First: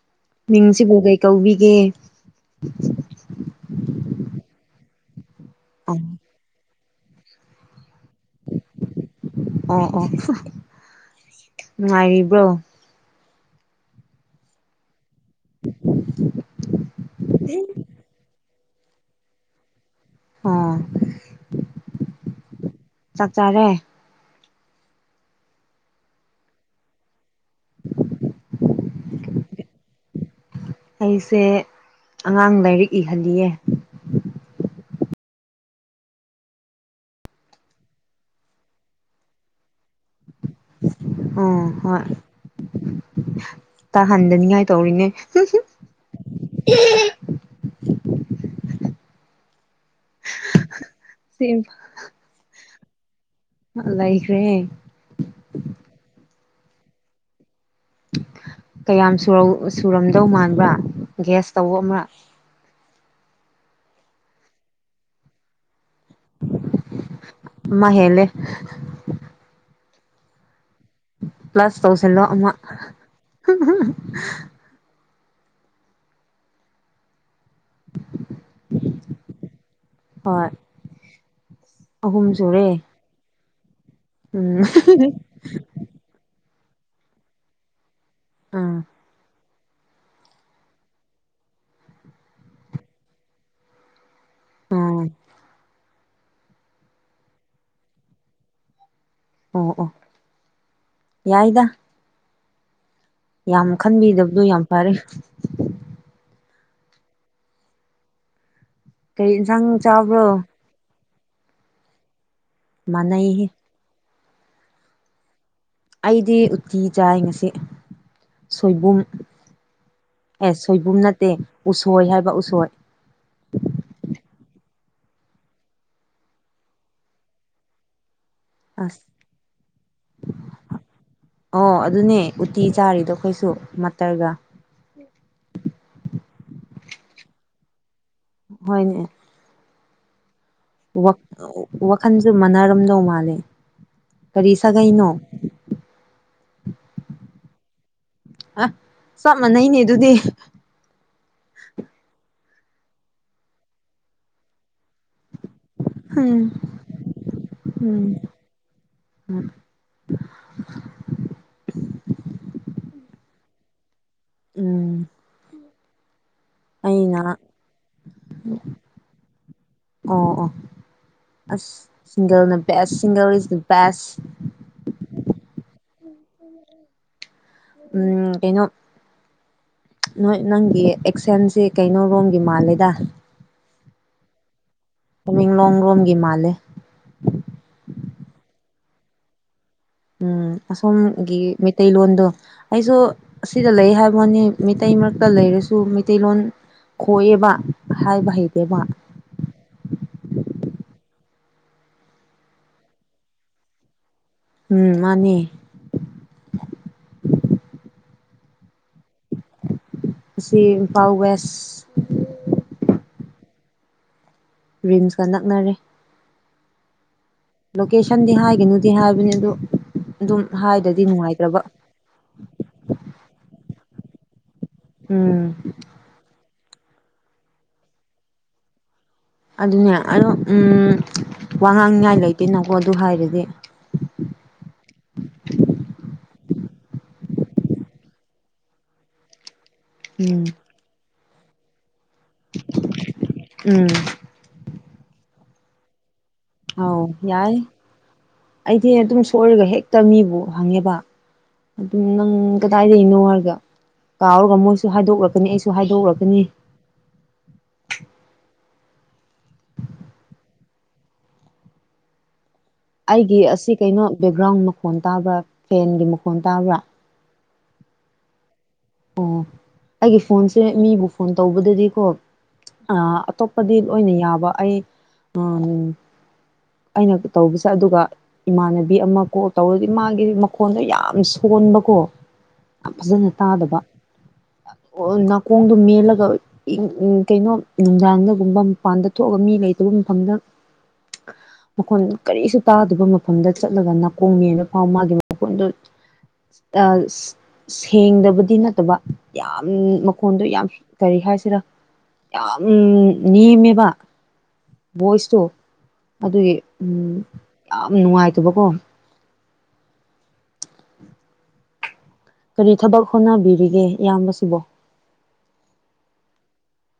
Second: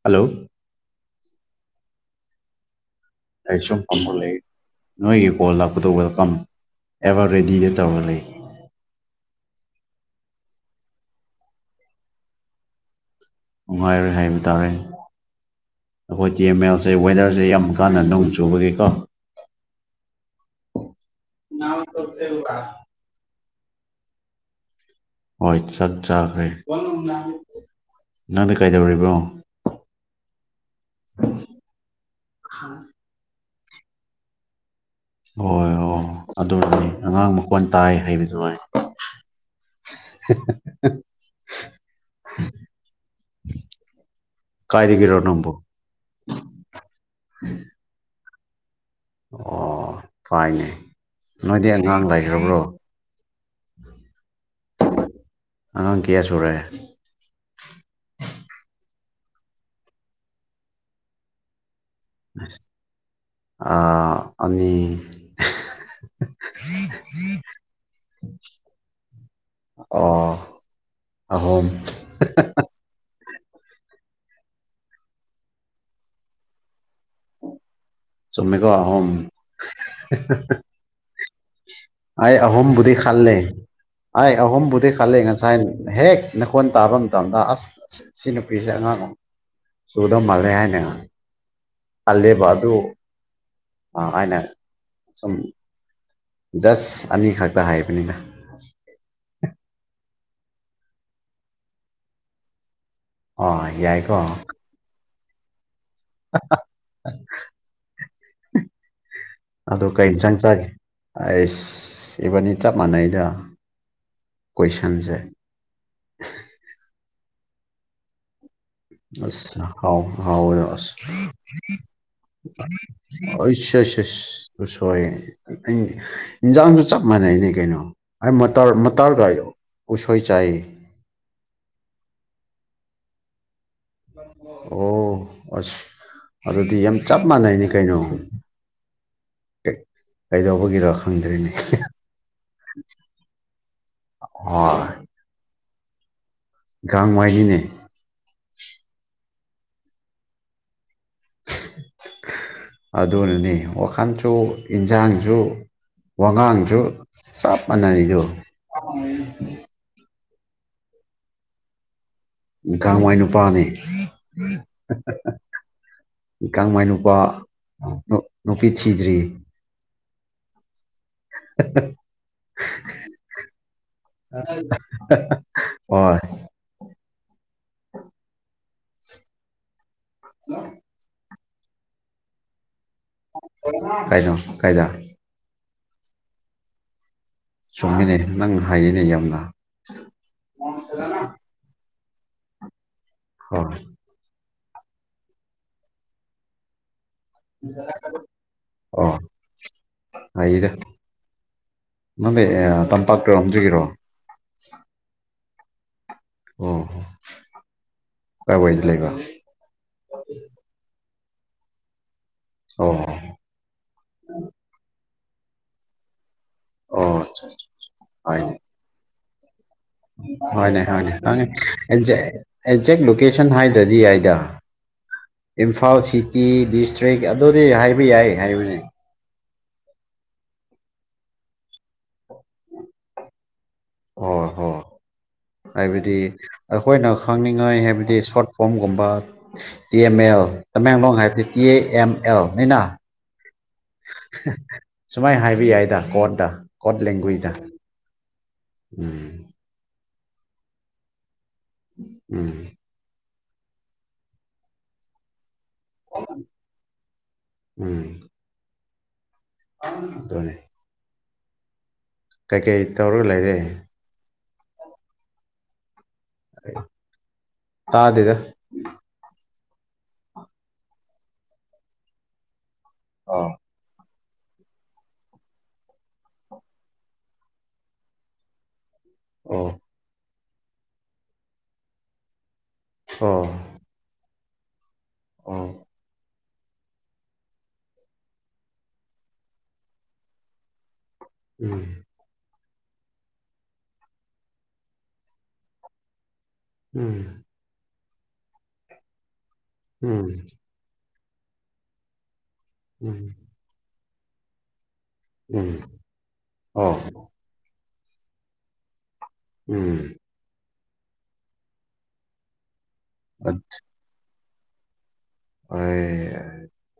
ꯍꯣꯢ ꯃꯤꯡꯁꯤꯕꯨ ꯀꯩ ꯀꯧꯕꯤꯒꯦ ꯑꯩ ꯁꯨꯝ ꯐꯝꯃꯒ ꯂꯩꯌꯦ ꯅꯣꯏꯒꯤ ꯕꯣꯜ ꯑꯣ ꯂꯥꯛꯄꯗꯨꯒ ꯀꯣ ꯑꯦꯕꯔ ꯔꯦꯗꯤꯗꯤ ꯇꯧꯔ ꯂꯩ ꯑꯣ ꯑꯣ ꯅꯨꯡꯉꯥꯏꯔꯤꯕ꯭ꯔꯣ ꯅꯨꯡꯉꯥꯏꯔꯤ ꯍꯥꯏꯕ ꯇꯥꯔꯦ ꯑꯩꯈꯣꯏ ꯇꯤ ꯑꯦꯝ ꯑꯦꯜꯁꯦ ꯋꯦꯗꯔꯁꯦ ꯌꯥꯝ ꯀꯥꯟꯅ ꯅꯨꯡ ꯆꯨꯕꯒꯤ ꯀꯣ ꯑꯣ ꯅꯥꯞ ꯇꯣꯟ ꯁꯦꯟ ꯔ ꯆꯥꯛ ꯆꯥꯔꯦ ꯍꯣꯏ ꯆꯥꯛ ꯆꯥꯒ꯭ꯔꯦ ꯅꯪꯗꯤ ꯀꯩꯗꯧꯔꯤꯕꯅꯣ ꯑꯩꯁꯦ ꯑꯉꯥꯡ ꯂꯥꯏꯔꯤꯛ ꯏꯍꯜꯂꯤꯌꯦ ꯍꯣꯏ ꯍꯣ ꯑꯗꯨꯅꯤ ꯑꯉꯥꯡ ꯃꯈꯣꯟ ꯇꯥꯏ ꯍꯥꯏꯕꯗꯨ ꯑꯩ ꯍ ꯍ ꯍ ꯎꯝ ꯍꯣꯏ ꯇꯥ ꯍꯟꯗꯅꯤꯡ ꯉꯥꯏ ꯇꯧꯔꯤꯅꯦ ꯀꯥꯏꯗꯒꯤꯔꯣ ꯅꯪꯕꯨ ꯑꯣ ꯇꯥꯏꯅꯦ ꯁꯤ ꯅꯣꯏꯗꯤ ꯑꯉꯥꯡ ꯂꯩꯈ꯭ꯔꯕ꯭ꯔꯣ ꯑ ꯂꯩ ꯈ꯭ꯔꯦ ꯑꯉꯥꯡ ꯀꯌꯥ ꯁꯨꯔꯦ ꯌꯥꯝ ꯁꯨꯔꯧ ꯁꯨꯔꯝꯗꯧ ꯃꯥꯟꯕ꯭ꯔꯥ ꯒ꯭ꯌꯦꯁ ꯇꯧꯑꯣ ꯑꯃ ꯑ ꯑꯅꯤ ꯑꯃ ꯍꯦꯜꯂꯦ ꯑꯣ ꯑꯍꯨꯝ ꯄ꯭ꯂꯁ ꯇꯧꯁꯤꯜꯂꯣ ꯑꯃ ꯆꯨꯝ ꯃꯦꯀꯣ ꯑꯍꯨꯝ ꯍꯣꯏ ꯑꯩ ꯑꯍꯨꯝ ꯕꯨꯗꯤ ꯈꯜꯂꯦ ꯑꯩꯥ ꯎꯝ ꯑꯍꯨꯝꯕꯨꯗꯤ ꯈꯂꯦ ꯉꯁꯥꯏ ꯍꯦꯛ ꯅꯈꯣꯟ ꯇꯥꯕ ꯃꯇꯝꯗ ꯑꯁ ꯁꯤ ꯅꯨꯄꯤꯁ ꯑꯥ ꯑꯉꯥꯡ ꯁꯨꯗ ꯃꯥꯜꯂꯦ ꯍꯥꯏꯅ ꯈꯜꯂꯦꯕ ꯑꯗꯨ ꯑ ꯑꯩꯅ ꯑꯥ ꯁꯨꯝ ꯖꯁ ꯑꯅꯤꯈꯛꯇ ꯍꯥꯏꯕꯅꯤꯅ ꯑꯣ ꯑꯣ ꯌꯥꯏꯗ ꯑꯣ ꯌꯥꯝ ꯌꯥꯏꯀꯣ ꯈꯟꯕꯤꯗꯕꯗꯨ ꯌꯥꯝ ꯐꯔꯦ ꯀꯔꯤ ꯏꯟꯁꯥꯡ ꯑꯗꯨ ꯀꯩ ꯆꯥꯕ꯭ꯔꯣ ꯍꯤꯡꯖꯥꯡ ꯆꯥꯒꯦ ꯑꯩꯁ ꯏꯕꯅꯤ ꯆꯞ ꯃꯥꯟꯅꯩꯗ ꯃꯥꯟꯅꯩꯍꯦ ꯀꯣꯏꯁꯟꯁꯦ ꯑꯩꯗꯤ ꯎꯇꯤ ꯆꯥꯏ ꯉꯁꯤ ꯁꯣꯏꯕꯨꯝ ꯑꯁ ꯍꯥꯎ ꯑꯦ ꯍꯥꯎꯋꯦ ꯑꯁ ꯁꯣꯏꯕꯨꯝ ꯅꯠꯇꯦ ꯎꯁꯣꯏ ꯍꯥꯏꯕ ꯎꯁꯣꯏ ꯑꯁ ꯍꯁ ꯍꯁ ꯑ ꯁꯣꯔꯤ ꯑꯩ ꯏꯟꯖꯥꯡꯗꯣ ꯆꯞ ꯃꯥꯟꯅꯩꯅꯦ ꯀꯩꯅꯣ ꯑꯩ ꯃꯇꯔ ꯑꯁ ꯃꯇꯥꯔꯒꯥꯏꯗꯣ ꯎꯁꯣꯏ ꯆꯥꯏꯌꯦ ꯑꯣ ꯑꯗꯨꯅꯦ ꯎꯇꯤ ꯆꯥꯔꯤꯗꯣ ꯑꯩꯈꯣꯏꯁꯨ ꯃꯇꯔꯒ ꯑꯣ ꯑꯁ ꯑꯗꯨꯗꯤ ꯌꯥꯝ ꯆꯞ ꯃꯥꯟꯅꯩꯅꯤ ꯀꯩꯅꯣ ꯍꯣꯏꯅꯦ ꯑꯦ ꯋꯥ ꯋꯥꯈꯟꯁꯨ ꯃꯥꯟꯅꯔꯝꯗꯧ ꯃꯥꯜꯂꯦ ꯀꯔꯤ ꯁꯥꯒꯩꯅꯣ ꯥꯒꯥꯡꯃꯥꯏꯅꯤꯅꯦ ꯍ ꯆꯞ ꯃꯥꯟꯅꯩꯅꯦ ꯑꯗꯨꯗꯤ ꯑꯗꯨꯅꯅꯤ ꯋꯥꯈꯟꯁꯨ ꯏꯟꯁꯥꯡꯁꯨ ꯎꯝ ꯋꯥꯉꯥꯡꯁꯨ ꯆꯞ ꯃꯥꯟꯅꯔꯤꯗꯣ ꯎꯝ [inaudible] ꯒꯥꯡꯃꯥꯏ ꯅꯨꯄꯥꯅꯦ ꯎꯝ ꯒꯥꯡꯃꯥꯏ ꯅꯨꯨꯄꯥ ꯑꯩꯅ ꯅꯨꯄꯤ ꯊꯤꯗ꯭ꯔꯤ ꯑꯣ ꯑꯣ ꯑꯁ ꯁꯤꯡꯒꯜꯅ ꯕꯦꯁ ꯁꯤꯡꯒꯜ ꯏꯁ ꯗꯥ ꯕꯦꯁ ꯍꯣꯏ ꯎꯝ ꯀꯩꯅꯣ ꯅꯣꯏ ꯅꯪꯒꯤ ꯑꯦꯛꯁꯦꯟꯁꯤ ꯀꯩꯅꯣ ꯔꯣꯝꯒꯤ ꯃꯥꯜꯂꯦꯗ ꯀꯩꯅꯣ ꯀꯥꯏꯗ ꯇꯃꯦꯡꯂꯣꯡ ꯔꯣꯝꯒꯤ ꯃꯥꯂꯦ ꯆꯨꯝꯃꯤꯅꯦ ꯅꯪ ꯍꯩꯌꯦꯅꯦ ꯌꯥꯝꯅ ꯎꯝ ꯑꯁꯣꯝꯒꯤ ꯃꯩꯇꯩꯂꯣꯟꯗꯣ ꯑꯩꯁꯨ ꯑꯁꯤꯗ ꯍꯣꯏ ꯂꯩ ꯍꯥꯏꯕꯋꯥꯅꯦ ꯃꯩꯇꯩ ꯃꯔꯛꯇ ꯂꯩꯔꯁꯨ ꯃꯩꯇꯩꯂꯣꯟ ꯈꯣꯏꯌꯦꯕ ꯍꯥꯏꯕ ꯍꯩꯇꯦꯕ ꯑꯣ ꯍꯥꯏꯗ ꯅꯪꯗꯤ ꯑꯦ ꯇꯝꯄꯥꯛꯔꯣꯝꯗꯒꯤꯔꯣ ꯎꯝ ꯃꯥꯅꯤ ꯑꯣ ꯀꯥꯏ ꯋꯥꯏꯗ ꯂꯩꯕꯥ ꯑꯁꯤ ꯏꯝꯐꯥꯜ ꯋꯦꯁ ꯑꯣ ꯔꯤꯝꯁꯀ ꯅꯛꯅꯔꯦ ꯑꯣ ꯂꯣꯀꯦꯁꯟꯗꯤ ꯍꯣꯏꯅꯦ ꯍꯥꯏꯒꯅꯨꯗꯤ ꯍꯥꯏꯕꯅꯦ ꯑꯗꯨ ꯑꯗꯨꯝ ꯍꯣꯏꯅꯦ ꯍꯥꯏꯗꯗꯤ ꯍꯣꯏꯅꯦ ꯅꯨꯡꯉꯥꯏꯇ꯭ꯔꯕ ꯑꯦꯛꯖꯦꯛ ꯑꯦꯛꯖꯦꯛ ꯂꯣꯀꯦꯁꯟ ꯍꯥꯏꯗ꯭ꯔꯗꯤ ꯌꯥꯏꯗ ꯎꯝ ꯏꯝꯐꯥꯜ ꯁꯤꯇꯤ ꯗꯤꯁꯇ꯭ꯔꯤꯛ ꯑꯗꯨꯅꯦ ꯍꯥꯏꯕ ꯌꯥꯏ ꯍꯥꯏꯕꯅꯤ ꯑꯗꯨꯅꯦ ꯑꯗꯣ ꯎꯝ ꯋꯥ ꯉꯥꯡꯅꯤꯉꯥꯏ ꯂꯩꯇꯦꯅꯀꯣ ꯑꯗꯨ ꯍꯥꯏꯔꯗꯤ ꯑꯣ ꯍꯣ ꯍꯥꯏꯕꯗꯤ ꯑꯩꯈꯣꯏꯅ ꯈꯪꯅꯤꯡꯉꯥꯏ ꯍꯥꯏꯕꯗꯤ ꯁꯣꯔꯠ ꯐꯣꯝꯒꯨꯝꯕ ꯇꯤ ꯑꯦꯝ ꯑꯦꯜ ꯎꯝ ꯇꯃꯦꯡꯂꯣꯡ ꯍꯥꯏꯕꯗꯤ ꯇꯤ ꯑꯦ ꯑꯦꯝ ꯑꯦꯜꯅꯤꯅ ꯎꯝ ꯁꯨꯃꯥꯏꯅ ꯍꯥꯏꯕ ꯌꯥꯏꯗ ꯀꯣꯔꯠꯇ ꯀꯣꯔꯠ ꯑꯧ ꯌꯥꯏ ꯂꯦꯡꯒ꯭ꯋꯦꯁꯇ ꯑꯩꯗꯤ ꯑꯗꯨꯝ ꯁꯣꯏꯔꯒ ꯍꯦꯛꯇ ꯃꯤꯕꯨ ꯍꯪꯉꯦꯕ ꯑꯗꯨꯝ ꯅꯪ ꯎꯝ ꯀꯗꯥꯏꯗꯒꯤꯅꯣ ꯍꯥꯏꯔꯒ ꯀꯥꯎꯔꯒ ꯃꯣꯏꯁꯨ ꯍꯥꯏꯗꯣꯛꯂꯛꯀꯅꯤ ꯑꯩꯁꯨ ꯨ ꯍꯥꯏꯗꯣꯛꯔꯛꯀꯅꯤ ꯗꯨꯅꯦ ꯑꯩꯒꯤ ꯂꯩꯔꯦ ꯑꯁꯤ ꯀꯩꯅꯣ ꯕꯦꯛꯒ꯭ꯔꯥꯎꯟ ꯃꯈꯣꯟ ꯇꯥꯕ꯭ꯔꯥ ꯐꯦꯟꯒꯤ ꯃꯈꯣꯟ ꯇꯥꯕ꯭ꯔꯥ ꯇꯥꯗꯦꯗ ꯑꯣ ꯑꯩꯒꯤ ꯐꯣꯟꯁꯦ ꯃꯤꯕꯨ ꯐꯣꯟ ꯇꯧꯕꯗꯗꯤꯀꯣ ꯑ ꯑꯣ ꯑꯇꯣꯞꯄꯗꯤ ꯂꯣꯏꯅ ꯌꯥꯕ ꯕ ꯑꯩ ꯎꯝ ꯑꯩꯅ ꯇꯧꯕꯁꯨ ꯑꯗꯨꯒ ꯏꯃꯥꯟꯅꯕ ꯕꯤ ꯑꯃ ꯀꯣꯜ ꯑꯣ ꯇꯧꯔꯗꯤ ꯃꯥꯒꯤ ꯃꯈꯣꯟꯗꯣ ꯌꯥꯝ ꯁꯣꯟꯕꯀꯣ ꯌꯥꯝ ꯐꯖꯅ ꯑꯣ ꯇꯥꯗꯕ ꯑꯣ ꯑꯣ ꯅꯥꯀꯣꯡꯗꯣ ꯃꯦꯜꯂꯒ ꯏꯪ ꯏꯪ ꯀꯩꯅꯣ ꯅꯨꯡꯗꯥꯡꯗꯒꯨꯝꯕ ꯃꯄꯥꯟꯗ ꯊꯣꯛꯑꯒ ꯃꯤ ꯂꯩꯇꯕ ꯃꯐꯝꯗ ꯎꯝ ꯃꯈꯣꯟꯗꯣ ꯀꯔꯤꯁꯨ ꯇꯥꯗꯕ ꯃꯐꯝꯗ ꯆꯠꯂꯒ ꯅꯥꯀꯣꯡ ꯃꯦꯜꯂ ꯐꯥꯎ ꯃꯥꯒꯤ ꯃꯈꯣꯟꯗꯨ ꯑ ꯎꯝ ꯁꯦꯡꯗꯕꯗꯤ ꯅꯠꯇꯕ ꯌꯥꯝ ꯎꯝ ꯃꯈꯣꯟꯗꯣ ꯌꯥꯝ ꯀꯔꯤ ꯍꯥꯏꯁꯤꯔ ꯌꯥꯝ ꯎꯝ ꯅꯦꯝꯃꯦꯕ ꯚꯣꯏꯁꯇꯣ ꯎꯝ ꯑꯗꯨꯒꯤ ꯑꯣ ꯎꯝ ꯌꯥꯝ ꯅꯨꯡꯉꯥꯏꯇꯕꯀꯣ ꯎꯝ ꯀꯔꯤ ꯊꯕꯛ ꯍꯣꯠꯅꯕꯤꯔꯤꯒꯦ ꯏꯌꯥꯝꯕꯁꯤꯕꯣ ꯑꯩ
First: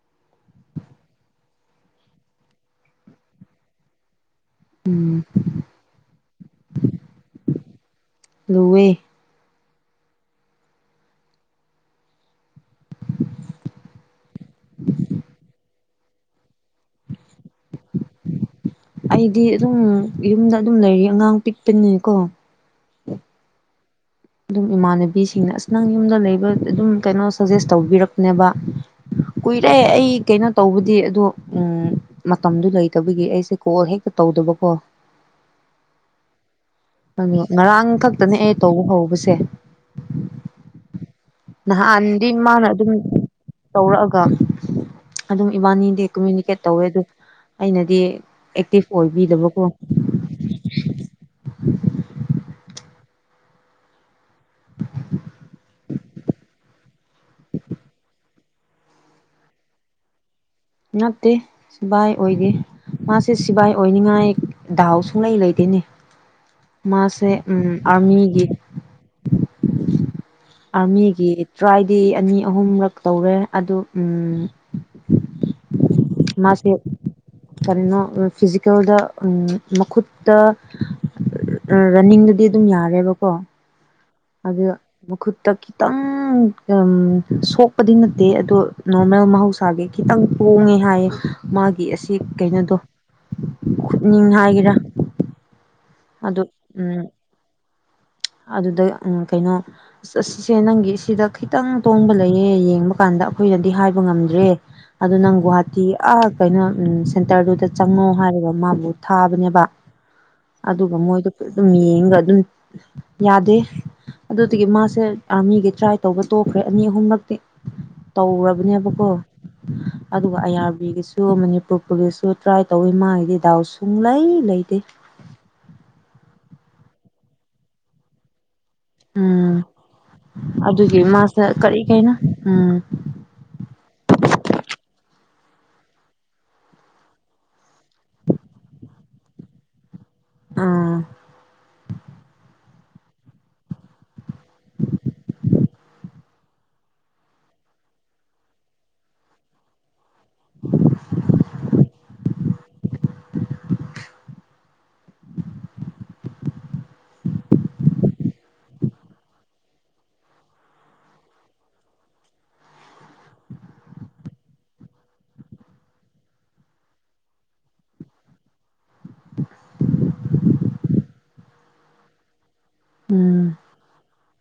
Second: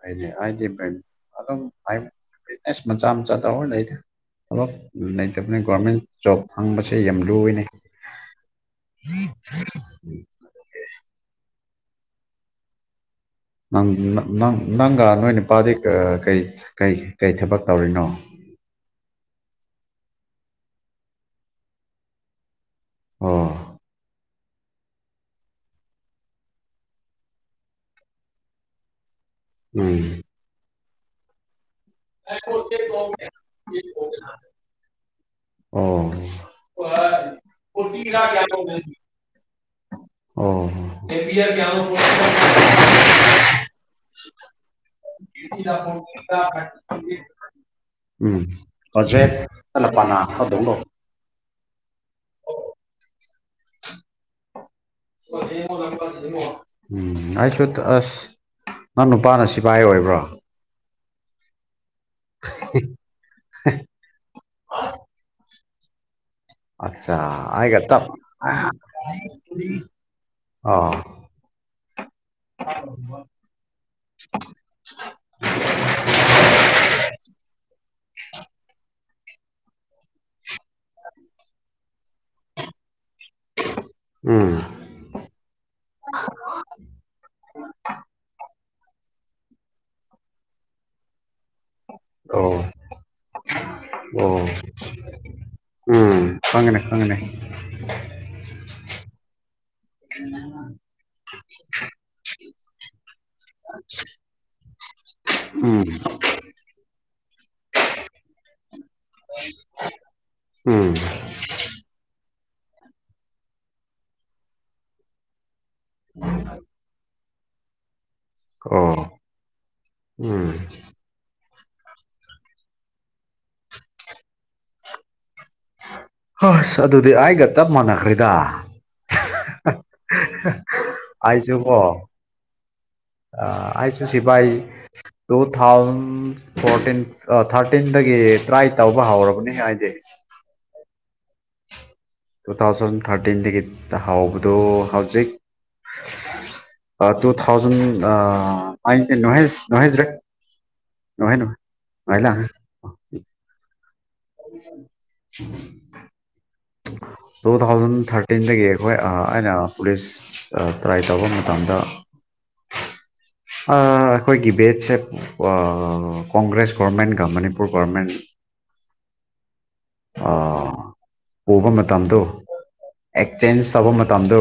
ꯍꯥꯏꯗꯤ ꯍꯥꯏꯗꯤ ꯀꯩꯝ ꯑꯗꯨꯝ ꯍꯥꯢꯗꯤ ꯕꯤꯖꯤꯅꯦꯁ ꯃꯆꯥ ꯃꯆꯥ ꯇꯧꯔ ꯂꯩꯗ ꯊꯕꯛ ꯂꯩꯇꯕꯅꯤ ꯒꯣꯔꯃꯦꯟ ꯖꯣꯕ ꯐꯪꯕꯁꯦ ꯌꯥꯝ ꯂꯨꯏꯌꯦꯅꯦ ꯨꯂꯨꯋꯦ [inaudible] ꯅ- ꯅ- ꯅꯪ- ꯅꯪꯒ ꯅꯣꯏ ꯅꯨꯄꯥꯗꯤ ꯑꯥ ꯀꯩ- ꯀꯩ- ꯀꯩ- ꯊꯕꯛ ꯇꯧꯔꯤꯅꯣ ꯑꯩꯗꯤ ꯑꯗꯨꯝ ꯌꯨꯝꯗ ꯑꯗꯨꯝ ꯂꯩꯔꯤ ꯑꯉꯥꯡ ꯄꯤꯛꯄꯅꯤꯀꯣ ꯑꯣ ꯑꯗꯨꯝ ꯏꯃꯥꯟꯅꯕꯤꯁꯤꯡꯅ ꯑꯁ ꯅꯪ ꯌꯨꯝꯗ ꯂꯩꯕ ꯑꯗꯨꯝ ꯀꯩꯅꯣ ꯁꯖꯦꯁ ꯇꯧꯕꯤꯔꯛꯄꯅꯦꯕ ꯀꯨꯏꯔꯦ ꯎꯝ ꯑꯩ ꯀꯩꯅꯣ ꯇꯧꯕꯗꯤ ꯑꯗꯣ ꯎꯝ ꯃꯇꯝꯗꯨ ꯂꯩꯇꯕꯒꯤ ꯑꯩꯁꯦ ꯀꯣꯜ ꯍꯦꯛꯇ ꯇꯧꯗꯕꯀꯣ ꯑꯣ ꯑꯪ ꯉꯔꯥꯡ ꯈꯛꯇꯅꯦ ꯑꯩ ꯇꯧꯕ ꯍꯧꯕꯁꯦ ꯅꯍꯥꯟꯗꯤ ꯃꯥꯅ ꯑꯗꯨꯝ ꯑꯣ ꯇꯧꯔꯛꯑꯒ ꯑꯗꯨꯝ ꯏꯕꯥꯅꯤꯗꯤ ꯀꯃꯨꯅꯤꯀꯦꯠ ꯇꯧꯋꯦ ꯑꯗꯨ ꯑꯩꯅꯗꯤ ꯎꯝ ꯑꯦꯛꯇꯤꯚ ꯑꯣꯏꯕꯤꯗꯕꯀꯣ ꯄ꯭ꯔꯣꯖꯦꯛꯇꯅ ꯄꯅꯥ ꯈꯔ ꯑꯗꯨꯝ ꯎꯝ ꯑꯩꯁꯨ ꯑꯁ ꯅꯪ ꯅꯨꯄꯥꯅ ꯁꯤꯐꯥꯏ ꯑꯣꯏꯕ꯭ꯔꯣ ꯅꯠꯇꯦ ꯁꯤꯕꯥꯏ ꯑꯣꯏꯗꯦ ꯃꯥꯁꯦ ꯁꯤꯕꯥꯏ ꯑꯣꯏꯅꯤꯡꯉꯥꯏ ꯗꯥꯎ ꯁꯨꯡꯂꯩ ꯂꯩꯇꯦꯅꯦ ꯑꯆꯥ ꯃꯥꯁꯦ ꯎꯝ ꯑꯩꯒ ꯆꯞ ꯑꯥꯔꯃꯤꯒꯤ ꯑꯥ ꯑꯥꯔꯃꯤꯒꯤ ꯇ꯭ꯔꯥꯏꯗꯤ ꯑꯅꯤ ꯑꯍꯨꯝꯔꯛ ꯇꯧꯔꯦ ꯑꯗꯨ ꯎꯝ [inaudible] ꯃꯥꯁꯦ ꯀꯔꯤꯅꯣ ꯑꯝ ꯐꯤꯖꯤꯀꯦꯜꯗ ꯑꯝ ꯃꯈꯨꯠꯇ ꯔꯟꯅꯤꯡꯗꯗꯤ ꯑꯗꯨꯝ ꯌꯥꯔꯦꯕꯀꯣ ꯎꯝ ꯑꯗꯨ ꯃꯈꯨꯠꯇ ꯈꯤꯇꯪ ꯎꯝ ꯁꯣꯛꯄꯗꯤ ꯅꯠꯇꯦ ꯑꯗꯣ ꯅꯣꯔꯃꯦꯜ ꯃꯍꯧꯁꯥꯒꯤ ꯈꯤꯇꯪ ꯇꯣꯡꯉꯦ ꯍꯥꯏꯌꯦ ꯃꯥꯒꯤ ꯑꯁꯤ ꯑꯣ ꯀꯩꯅꯣꯗꯣ ꯈꯨꯠꯅꯤꯡ ꯑꯣ ꯍꯥꯏꯒꯦꯔꯥ ꯎꯝ ꯑꯗꯨ ꯈꯪꯉꯦꯅꯦ ꯎꯝ ꯈꯪꯉꯦꯅꯦ ꯑꯗꯨꯗ ꯎꯝ ꯀꯩꯅꯣ ꯁꯤꯁꯦ ꯅꯪꯒꯤ ꯁꯤꯗ ꯈꯤꯇꯪ ꯇꯣꯡꯕ ꯂꯩꯌꯦ ꯌꯦꯡꯕ ꯀꯥꯟꯗ ꯑꯩꯈꯣꯏꯅ ꯗꯤ ꯍꯥꯏꯕ ꯉꯝꯗ꯭ꯔꯦ ꯑꯗꯨ ꯅꯪ ꯒꯨꯍꯥꯇꯤ ꯎꯝ ꯑꯥ ꯀꯩꯅꯣ ꯁꯦꯟꯇꯔꯗꯨꯗ ꯆꯪꯉꯣ ꯍꯥꯏꯔꯒ ꯃꯥꯕꯨ ꯊꯥꯕꯅꯦꯕ ꯎꯝ ꯑꯗꯨꯒ ꯃꯣꯏꯗꯣ ꯑꯗꯨꯝ ꯌꯦꯡꯒ ꯑꯗꯨꯝ ꯌꯥꯗꯦ ꯑꯗꯨꯗꯒꯤ ꯃꯥꯁꯦ ꯑꯥꯔꯃꯤꯒꯤ ꯇ꯭ꯔꯥꯏ ꯇꯧꯕ ꯇꯣꯛꯈ꯭ꯔꯦ ꯑꯅꯤ ꯑꯍꯨꯝꯂꯛꯇꯤ ꯑꯣ ꯇꯧꯔꯕꯅꯦꯕꯀꯣ ꯑꯗꯨꯒ ꯎꯝ ꯑꯥꯏ ꯑꯥꯔꯕꯤꯒꯤꯁꯨ ꯃꯅꯤ ꯄꯨꯔ ꯄꯨꯂꯤꯁꯁꯨ ꯇ꯭ꯔꯥꯏ ꯇꯧꯋꯤ ꯃꯥꯒꯤꯗꯤ ꯗꯥꯎ ꯁꯨꯡ ꯂꯩ ꯂꯩꯇꯦ ꯍꯁ ꯑꯗꯨꯗꯤ ꯑꯥꯏꯒ ꯆꯞ ꯃꯥꯟꯅꯈ꯭ꯔꯦꯗ ꯎꯝ ꯑꯗꯨꯒꯤ ꯃꯥꯁꯦ ꯀꯔꯤ ꯀꯩꯅꯣ ꯎꯝ ꯑꯥ ꯑꯩꯁꯨ ꯁꯤꯐꯥꯏ ꯇꯨ ꯊꯥꯎꯟ ꯐꯣꯔꯇꯤꯟ ꯑ ꯊꯥꯔꯇꯤꯟꯗꯒꯤ ꯇ꯭ꯔꯥꯏ ꯇꯧꯕ ꯍꯧꯔꯕꯅꯤ ꯑꯩꯗꯤ ꯎꯝ ꯇꯨ ꯊꯥꯎꯖꯟ ꯊꯥꯔꯇꯤꯟꯗꯒꯤ ꯍꯧꯕꯗꯨ ꯍꯧꯖꯤꯛ ꯑ ꯇꯨ ꯊꯥꯎꯖꯟ ꯑꯥ ꯑꯩꯇꯤꯟ [inaudible] [unintelligible] ꯇꯨ ꯊꯥꯎꯖꯟ ꯊꯥꯔꯇꯤꯟꯗꯒꯤ ꯑꯩꯈꯣꯏ ꯑ ꯑꯩꯅ ꯄꯨꯂꯤꯁ ꯑ ꯇ꯭ꯔꯥꯏ ꯇꯧꯕ ꯃꯇꯝꯗ ꯑ ꯑꯩꯈꯣꯏꯒꯤ ꯕꯦꯠꯁꯦ ꯀꯣꯡꯒ꯭ꯔꯦꯁ ꯒꯣꯔꯃꯦꯟꯒ ꯃꯅꯤꯄꯨꯔ ꯒꯣꯔꯃꯦꯟ ꯑ ꯄꯨꯕ ꯃꯇꯝꯗꯨ ꯎꯝ ꯑꯦꯛꯆꯦꯟꯁ ꯇꯧꯕ ꯃꯇꯝꯗꯨ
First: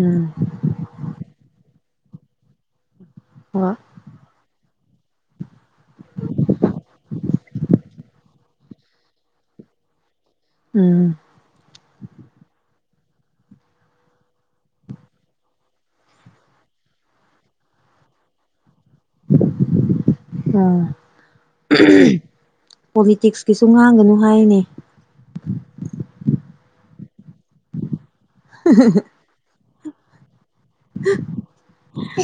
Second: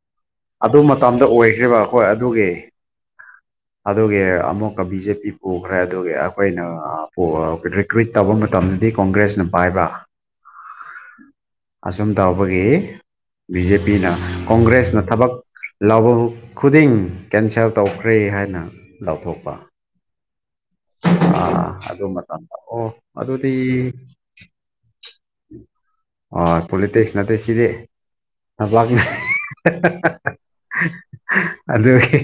ꯎꯝ ꯑꯗꯨ ꯃꯇꯝꯗ ꯑꯣꯏꯈ꯭ꯔꯦꯕ ꯍꯣꯏ ꯑꯗꯨꯒꯤ ꯍꯣꯏ ꯑꯗꯨꯒꯤ ꯑꯃꯨꯛ ꯕꯤ ꯖꯦ ꯄꯤ ꯄꯨꯈ꯭ꯔꯦ ꯑꯗꯨꯒꯤ ꯑꯩꯈꯣꯏꯅ ꯑ ꯄꯨ ꯔꯤꯀ꯭ꯔꯨꯏꯠ ꯇꯧꯕ ꯃꯇꯝꯗꯗꯤ ꯀꯣꯡꯒ꯭ꯔꯦꯁꯅ ꯄꯥꯏꯕ ꯎꯝ ꯑꯁꯨꯝ ꯇꯧꯕꯒꯤ ꯕꯤ ꯖꯦ ꯄꯤꯅ ꯀꯣꯡꯒ꯭ꯔꯦꯁꯅ ꯊꯕꯛ ꯂꯧꯕ ꯈꯨꯗꯤꯡ ꯀꯦꯟꯁꯦꯜ ꯇꯧꯈ꯭ꯔꯦ ꯍꯥꯏꯅ ꯂꯥꯎꯊꯣꯛꯄ ꯎꯝ ꯑ ꯑꯗꯨ ꯃꯇꯝꯗ ꯑꯣ ꯑꯗꯨꯗꯤ ꯄꯣꯂꯤꯇꯤꯛꯁꯀꯤꯁꯨ ꯉꯥꯡꯒꯅꯨ ꯍꯥꯏꯅꯦ ꯑ ꯄꯣꯂꯤꯛꯇꯤꯛꯁ ꯅꯠꯇꯦ ꯁꯤꯗꯤ [inaudible] ꯑꯗꯨꯒꯤ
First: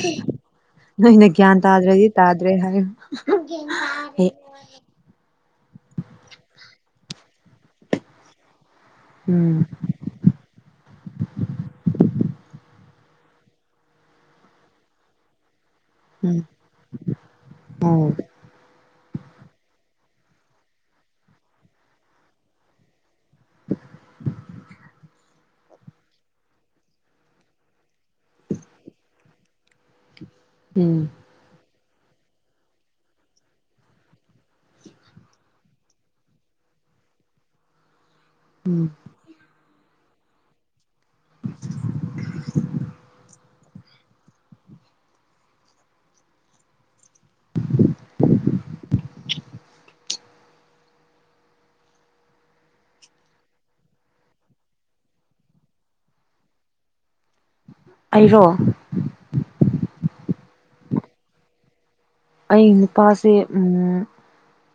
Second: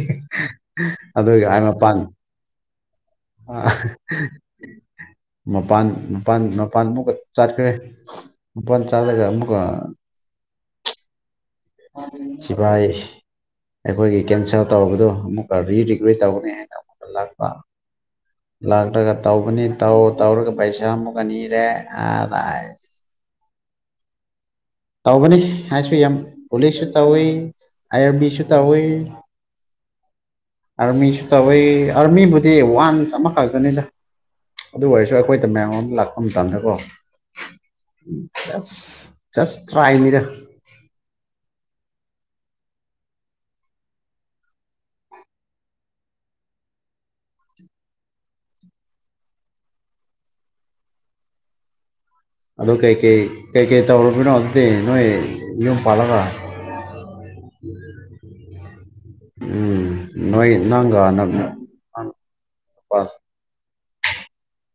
ꯅꯣꯏꯅ ꯑꯗꯨꯒꯤ ꯒ꯭ꯌꯥꯟ ꯑꯩ ꯃꯄꯥꯟ ꯇꯥꯗ꯭ꯔꯗꯤ ꯇꯥꯗ꯭ꯔꯦ ꯍꯥꯏꯌꯨ ꯍꯥ ꯍꯦ ꯃꯄꯥꯟ ꯃꯄꯥꯟ ꯃꯄꯥꯟꯃꯨꯛꯀ ꯆꯥꯠꯈ꯭ꯔꯦ ꯐꯠ ꯆꯠꯂꯒ ꯑꯃꯨꯛ ꯎꯝ ꯂꯥꯛ ꯁꯤꯐꯥꯏ ꯑꯩꯈꯣꯏꯒꯤ ꯀꯦꯟꯁꯦꯜ ꯇꯧꯕꯗꯨ ꯑꯃꯨꯛ ꯔꯤ ꯔꯤꯒꯨꯂꯦꯠ ꯎꯝ ꯇꯧꯅꯤ ꯍꯥꯏꯅ ꯑꯃꯨꯛꯀ ꯂꯥꯛꯄ ꯑꯣ ꯂꯥꯛꯂꯒ ꯇꯧꯒꯅꯤ ꯇꯧ ꯇꯧꯔꯒ ꯄꯩꯁꯥ ꯑꯃꯨꯛꯀꯅꯤꯔꯦ ꯑꯥꯔ ꯑꯥꯏ [inaudible] ꯇꯧꯕꯅꯤ ꯍꯥꯏꯁꯨ ꯌꯥꯝ ꯄꯨꯂꯤꯁꯁꯨ ꯇꯧꯏ ꯑꯥꯏ ꯑꯥꯔꯕꯤꯁꯨ ꯇꯧꯏ ꯎꯝ ꯑꯥꯔꯃꯤꯁꯨ ꯇꯧꯏ ꯑꯥꯔꯃꯤꯕꯨꯗꯤ ꯋꯥꯟꯁ ꯑꯃꯈꯛꯇꯅꯦꯗ ꯑꯗꯨ ꯑꯣꯏꯔꯁꯨ ꯑꯩꯈꯣꯏꯗ ꯃꯌꯥꯝ ꯑꯃ ꯂꯥꯛꯄ ꯃꯇꯝꯗꯀꯣ ꯑꯁ ꯆꯁ ꯇ꯭ꯔꯥꯏꯅꯤꯗ [inaudible] ꯑꯗꯣ ꯀꯩꯀꯩ ꯀꯩꯀꯩ ꯇꯧꯔꯕꯅꯣ ꯑꯗꯨꯗꯤ ꯅꯣꯏ ꯌꯨꯝ ꯄꯥꯜꯂꯒ [inaudible] ꯑꯩꯔꯣ ꯎꯝ ꯅꯣꯏ ꯅꯪꯒ ꯅꯪ ꯑꯩ ꯅꯨꯄꯥꯁꯦ ꯎꯝ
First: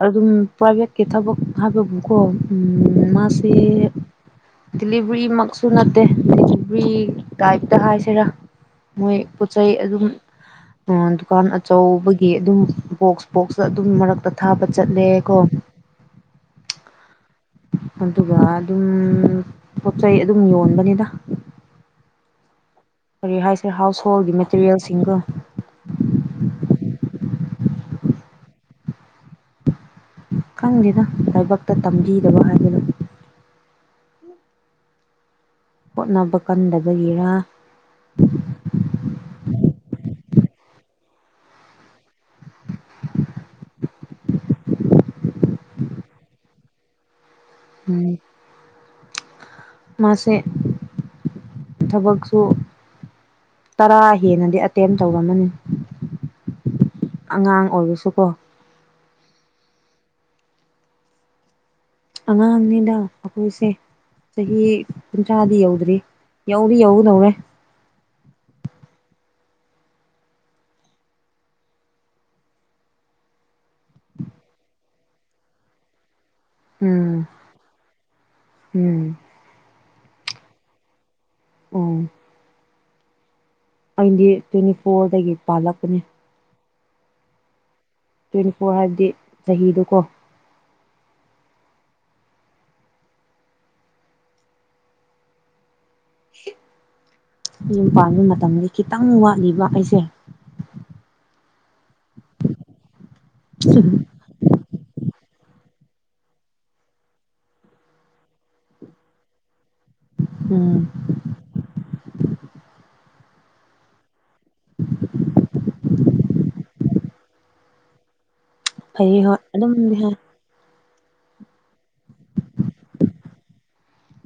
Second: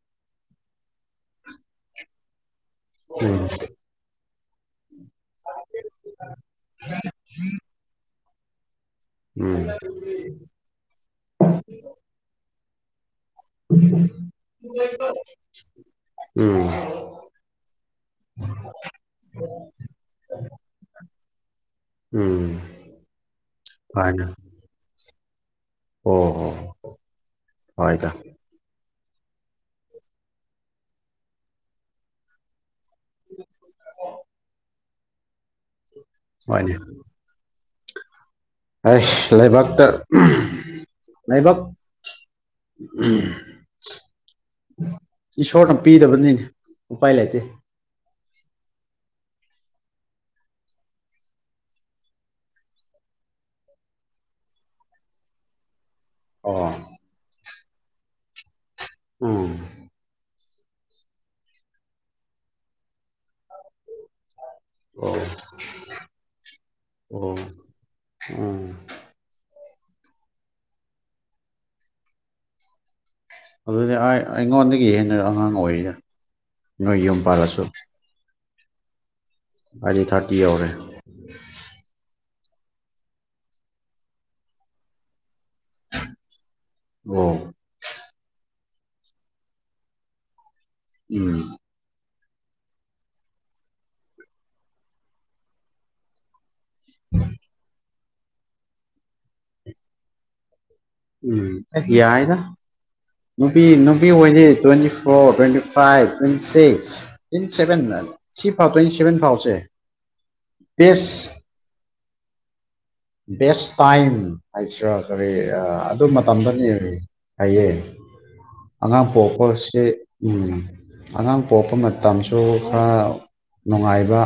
ꯑꯗꯨꯝ ꯄ꯭ꯔꯥꯏꯚꯦꯠꯀꯤ ꯊꯕꯛ ꯍꯥꯏꯕꯕꯨꯀꯣ ꯎꯝ ꯃꯥꯁꯦ ꯗꯤꯂꯤꯚ꯭ꯔꯤꯃꯛꯁꯨ ꯅꯠꯇꯦ ꯗꯤꯂꯤꯚ꯭ꯔꯤ ꯇꯥꯏꯞꯇ ꯍꯥꯏꯁꯤꯔꯥ ꯃꯣꯏ ꯄꯣꯠ ꯎꯝ ꯆꯩꯩ ꯑꯗꯨꯝ ꯑ ꯗꯨꯀꯥꯟ ꯑꯆꯧꯕꯒꯤ ꯑꯗꯨꯝ ꯕꯣꯛꯁ ꯕꯣꯛꯁ ꯑꯗꯨꯝ ꯃꯔꯛꯇ ꯊꯥꯕ ꯆꯠꯂꯦ ꯀꯣ ꯎꯝ ꯑꯗꯨꯒ ꯑꯗꯨꯝ ꯄꯣꯠꯆꯩꯩ ꯑꯗꯨꯝ ꯌꯣꯟꯕꯅꯤꯗ ꯎꯝ ꯀꯔꯤ ꯍꯥꯏꯁꯦ ꯍꯥꯎꯁꯍꯣꯜꯒꯤ ꯃꯦꯇꯔꯤꯌꯦꯜꯁꯤꯡꯒ ꯑꯣꯍꯣ ꯍꯣꯏꯗ ꯈꯪꯗꯦꯗ ꯂꯥꯏꯕꯛꯇ ꯇꯝꯕꯤꯗꯕ ꯍꯥꯏꯕꯗꯨ [inaudible] ꯍꯣꯠꯅꯕ ꯀꯟꯗꯕꯒꯤꯔꯥ ꯍꯩꯁ ꯂꯥꯏꯕꯥꯛꯇ [unintelligible] ꯂꯥꯏꯕꯛ ꯎꯝ ꯏꯁꯣꯔꯅ ꯄꯤꯗꯕꯅꯤꯅꯦ ꯎꯄꯥꯏ ꯂꯩꯇꯦ ꯎꯝ ꯃꯥꯁꯦ ꯊꯕꯛꯁꯨ ꯇꯔꯥ ꯍꯦꯟꯅꯗꯤ ꯑꯇꯦꯝ ꯇꯧꯔꯝꯃꯅꯤ ꯑꯣ ꯑꯉꯥꯡ ꯑꯣꯏꯔꯁꯨꯀꯣ ꯎꯝ ꯑꯉꯥꯡꯅꯤꯗ ꯑꯈꯣꯏꯁꯦ ꯆꯍꯤ ꯑꯣ ꯀꯨꯟꯊ꯭ꯔꯥꯗꯤ ꯌꯧꯗ꯭ꯔꯤ ꯌꯧꯗꯤ ꯌꯧꯒꯗꯧꯔꯦ ꯑꯣ ꯎꯝ ꯑꯗꯨꯗꯤ ꯑꯥꯏ ꯑꯩꯉꯣꯟꯗꯒꯤ ꯍꯦꯟꯅ ꯑꯉꯥꯡ ꯑꯣꯏꯔꯤꯗ ꯅꯣꯏ ꯎꯝ ꯌꯨꯝ ꯄꯥꯜꯂꯁꯨ ꯎꯝ ꯑꯩꯗꯤ ꯊꯥꯔꯇꯤ ꯌꯧꯔꯦ ꯎꯝ ꯑꯩꯗꯤ ꯇꯣꯏꯟꯇꯤ ꯐꯣꯔꯗꯒꯤ ꯄꯥꯜꯂꯛꯄꯅꯦ ꯑꯣ ꯐꯣ ꯍꯥꯏꯕꯗꯤ ꯆꯍꯤꯗꯣꯀꯣ ꯎꯝ ꯌꯨꯝ ꯄꯥꯟꯕ ꯃꯇꯝꯗꯤ ꯈꯤꯇꯪ ꯋꯥꯠꯂꯤꯕ ꯑꯩꯁꯦ ꯎꯝ ꯌꯥꯏꯗ ꯅꯨꯄꯤ ꯅꯨꯄꯤ ꯍꯣꯏꯗꯤ twenty four twenty five twenty six twenty seven ꯁꯤ ꯐꯥꯎ ꯇ꯭ꯋꯦꯟꯇꯤ ꯁꯦꯚꯦꯟ ꯐꯥꯎꯁꯦ ꯎꯝ ꯄꯦꯁ ꯕꯦꯁ ꯇꯥꯏꯝ ꯍꯥꯏꯁꯤꯔꯥ ꯀꯔꯤ ꯑ ꯑꯗꯨ ꯃꯇꯝꯗꯅꯤ ꯍꯥꯏꯌꯦ ꯑꯉꯥꯡ ꯐꯩꯌꯦ ꯍꯣꯏ ꯄꯣꯛꯄꯁꯦ ꯑꯗꯨꯝꯗꯤ ꯍꯥꯏ ꯎꯝ ꯑꯉꯥꯡ ꯄꯣꯛꯄ ꯃꯇꯝꯁꯨ ꯈꯔ ꯅꯨꯡꯉꯥꯏꯕ